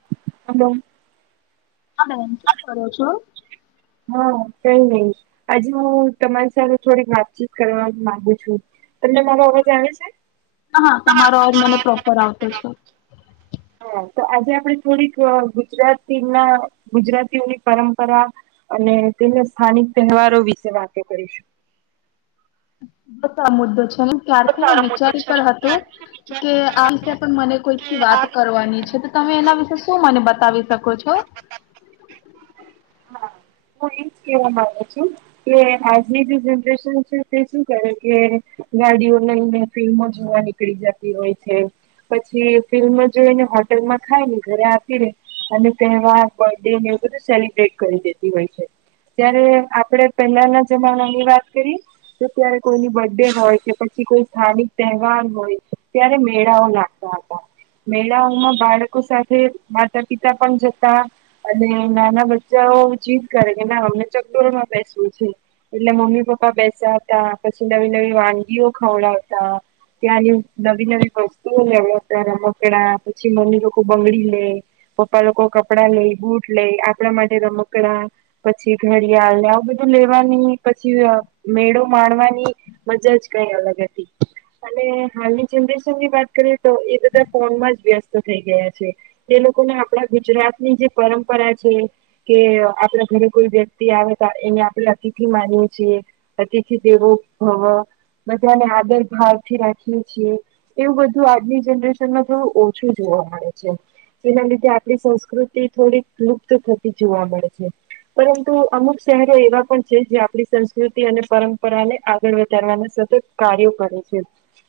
[unintelligible] હા બેન કેમ કરો છો. હા કઈ [unintelligible] આજે હું તમારી સાથે થોડીક વાતચીત કરવા મામાંગુ છું. તમને અવાજ મારો આવે છે. હા હા તમારોજ મને પ્રોપર આવતો છે. હા તો આજે આપડે થોડીક ગુજરાતી ના ગુજરાતીઓની પરંપરા. અને તેને સ્થાનિક તહેવારો વિશે વાતો કરીશું. [unintelligible] આ મુદ્દો છે હું ક્યારથી ને વિચારી પણ હતું કે આ વિશે પણ મને કોઈ વાત કરવાની છે, તો તમે એના વિશે શું મને બતાવી શકો છો. હા હું એજ કેવા માંગુ છું. કે આજની જે જનરેશન છે, તે શું કરે કે. ગાડીઓ લઈ ને ફિલ્મમાં જોવા નીકળી જતી હોય છે. પછી ફિલ્મ જોઈને હોટેલમાં ખાય ને ઘરે આપી ને. અને કહેવાર બર્થડે ને એવું બધું સેલિબ્રેટ કરી દેતી હોય છે. ત્યારે આપડે પેલાના જમાના ની વાત કરી. જો ત્યારે કોઈની બર્થ ડે હોય કે પછી કોઈ સ્થાનિક તહેવાર હોય ત્યારે મેળાઓ લાગે. [unintelligible] મેલાઓમાં બાળકો સાથે માતા પિતા પણ જતા અને નાના બ ચા ઓ જીદ કરે કે ના અમને ચકડોરમાં બેસવું છે. એટલે મમ્મી પપ્પા બેસ્યા હતા પછી નવી નવી વાનગીઓ ખવડાવતા ત્યાંની નવી નવી વસ્તુઓ લેવડાવતા રમકડા પછી મને લોકો બંગડી લે પપ્પા લોકો કપડા લઈ બુટ લઈ આપણા માટે રમકડા પછી ઘડિયાળને આવું બધું લેવાની પછી મેળો માણવાની મજા જ કઈ અલગ હતી અને હાલની જનરેશન ની વાત કરીએ તો એ બધા ફોન માં જ વ્યસ્ત થઈ ગયા છે જે લોકોને આપડા ગુજરાતની જે પરંપરા છે કે આપડા ઘરે કોઈ વ્યક્તિ આવે તે એને આપડણે અતિથથી માનીએ છીએ અતિથી દેવો બધાને આદર ભાવથી રાખીએ છીએ એવું બધું આજની જનરેશનમાં થોડું ઓછું જોવા મળે છે એના લીધે આપડી સંસ્કૃતિ થોડીક લુપ્ત થતી જોવા મળે છે. પરંતુ અમુક શહેરો એવા પણ છે જે આપણી સંસ્કૃતિ અને પરંપરાને આગળ વધારવાના સતત કાર્યો કરે છે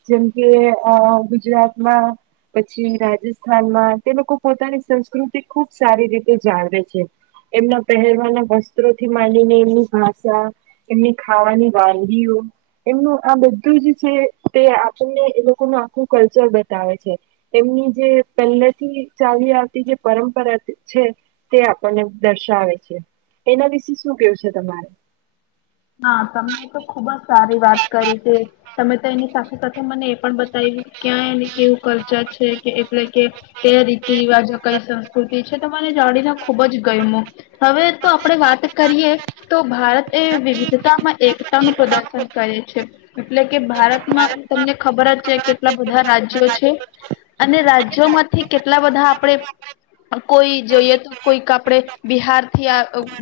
જેમ કે અ ગુજરાતમાં પછી રાજસ્થાન માં તે લોકો પોતાની સંસ્કૃતિ ખુબ સારી રીતે જાળવે છે. એમના પહેરવાના વસ્ત્રોથી માંનીને એમની ભાષા એમની ખાવાની વાગીઓ એમનું આ બધું જ છે તે આપણને એ લોકોનું આખું કલ્ચર બતાવે છે. એમની જે પહેલેથી ચલી આવતી જે પરંપરા છે તે ને દર્શાવે છે એના વિશે શું કેવું છે તમારે હા તમને તો ખુબ જ સારી વાત કરી છે તમે તો એની સાથે સાથે મને પણ બતાવ્યું ક્યાં એને કેવું ખર્ચા છે કે એટલે કે કયા રીતિ રિવાજો કઈ સંસ્કૃતિ છે તો જાણીને ખુબ જ ગયમું હવે તો આપડણે વાત કરીએ તો ભારત એ વિવિ છતા આમાં એકતા નું પ્રદર્શન કરે છે એટલે કે ભારતમાં તમને ખબર જ છેાય કેટલા બધા રાજ્યો છે. અને રાજ્યોમાંથી કેટલા બધા આપડે કોઈ જોઈએ તો કોઈક આપડે બિહાર થી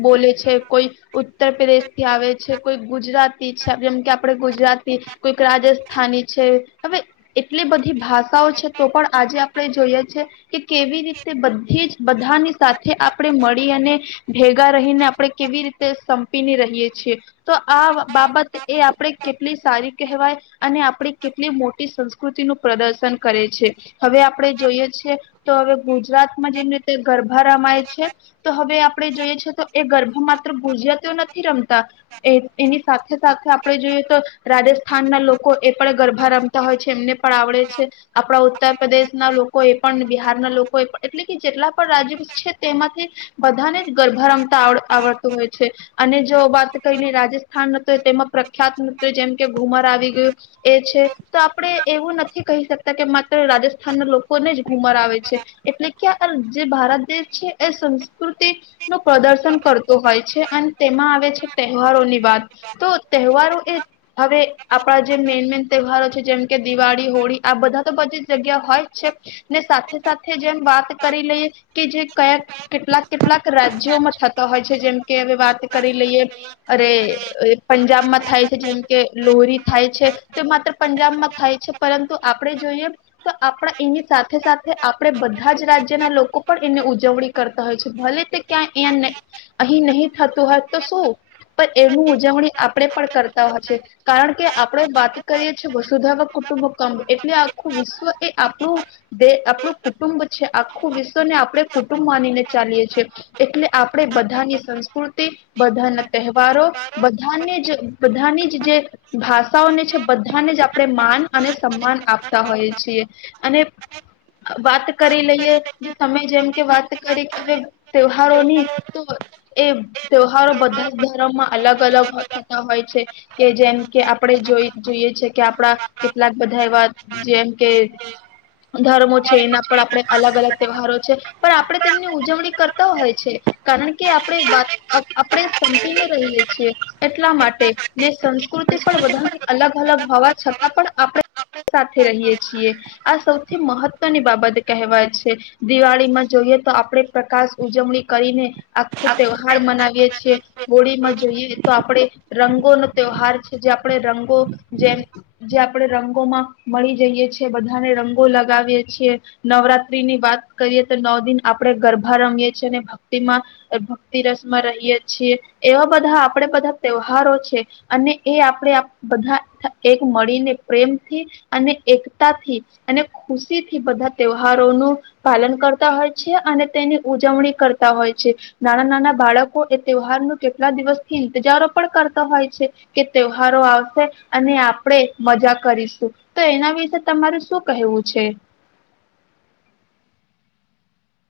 બોલે છે કોઈ ઉત્તર પ્રદેશ થી આવે છે. છે કોઈ ગુજરાતી છે જેમ કે આપણે ગુજરાતી કોઈક રાજસ્થાની છે હવે. એટલી બધી ભાષાઓ છે તો પણ આજે આપણે જોઈએ છે. કે કેવી રીતે બધી જ બધાની સાથે આપણે મળી અને ભેગા રહીને આપડણે કેવી રીતે સંપીને રહીએ છીએ તો આ બાબત એ આપણેે કેટલી સારી કહેવાય અને આપણે કેટલી મોટી સંસ્કૃતિ નું પ્રદર્શન કરે છે. હવે આપણેે જોઈએ છીએ તો હવે ગુજરાતમાં જેમ રીતે ગરભા રમાય છે. તો હવે આપણે જોઈએ છે તો એ ગર્ભ માત્ર ભુજિયા તો નથી રમતા એ એની સાથે સાથે આપડણે જોઈએ તો રાજસ્થાન ના લોકો એ પણ ગર્ભાારમ હોય છે એમને પણ આવડે છે. આપણા ઉત્તર પ્રદેશના લોકો એ પણ બિહારના લોકો એ પણ એટલે કે જેટલા પણ રાજ્ય છે તેમાંથી બધાને જ ગરભા રમતા આવ આવડતું હોય છે અને જો વાત કઈને રાજસ્થાન ન તેમાં પ્રખ્યાત ન જેમ કે ઘુમર આવી ગયું એ છે તો આપણે એવું નથી કહી શકતા કે માત્ર રાજસ્થાનના લોકોને જ ઘુમર આવે છે એટલે કે જે ભારત દેશ છે એ સંસ્કૃતિ નું પ્રદર્શન કરતો હોય છે અને તેમાં આવે છે તહેવારોની વાત તો તહેવારો એ હવે આપણા જે મેન મેન તહેવારો છે જેમ કે દિવાળી હોળી આ બધા તો બધી જ જગ્યા હોય જ છે ને સાથે સાથે જેમ વાત કરી લઈએ કે જે કયાક કેટલાક કેટલાક રાજ્યોમાં થતા હોય છે જેમ કે હવે વાત કરી લઈએ અરે એ પંજાબમાં થાય છે જેમ કે લોહરી થાય છે તો એ માત્ર પંજાબમાં થાય છે પરંતુ આપણેે જોઈએ તો આપણા એની સાથે સાથે આપણે બધા જ રાજ્યના લોકો પણ એને ઉજવણી કરતા હોય છે ભલે તે ક્યાં અં અહી નહી થતું હોય તો શું પણ એનું ઉજવણી આપણેે પણ કરતા હોય છે કારણ કે આપડે વાત કરીએ છીએ વસુધાવ કુટુંબ કડ એટલે આખું વિશ્વ એ આપણું દ આપણું કુટુંબ છે આખું વિશ્વને આપણે કુટુંબ માનીને ચાલીએ છીએ એટલે આપણેે બધાની સંસ્કૃતિ બધા નથી તહેવારો બધાને જ બધાની જ જે ભાષાઓને છે બધાને જ આપણે માન અને સન્માન આપતા હોએ છીએ અને વાત કરી લઈએ જો તમે જેમ કે વાત કરી હવે તહેહારો નની તો એ ત્યહારો બધા ધર્મ માં અલગ અલગ થતા હોય છે કે જેમ કે આપણે જોઈ જોઈએ છે કે આપડા કેટલાક બધા એવા જેમ કે ધર્મો છે એના પણ આપણે અલગ અલગ તહેવારો છે પણ આપણે તેમની ઉજવણી કરતા હોય છે કારણ કે આપણે વાત આપણે ને રહીએ છીએ એટલા માટે ને સંસ્કૃતિ પણ બધાની અલગ અલગ હોવા છતાં પણ આપણે સાથે રહીએ છીએ આ સૌથી મહત્વની બાબત કહેવાય છે દિવાળી માં જોઈએ તો આપણેે પ્રકાશ ઉજવણી કરીને આખું તહેવાર મનાવીએ છીએ હોળીમાં જોઈએ તો આપણેે રંગોનો ત્યોહાર છે જે આપણે રંગો જેમ જે આપણેે રંગોમાં મળી જઈએ છીએ બધાને રંગો લગાવીએ છીએ નવરાત્રીની વાત કરીએ તો નવ દિન આપડે ગરબા રમીએ છીએ અને તેમાં ભક્તિ રસ માં રહીએ છીએ એવા બધા આપડે બધા તહેવારો છે અને એ આપણે બધા એક મળીને પ્રેમથી અને એકતાથી અને ખુશી થી બધા તહેવારોનું પાલન કરતા હોય છે અને તેની ઉજવણી કરતા હોય છે નાના નાના બાળકો એ તહેવારનો કેટલા દિવસથી ઈંતજારો પણ કરતા હોય છે કે તહેવારો આવશે અને આપણેે મજા કરીશું તો એના વિશે તમાર શું કહેવું છે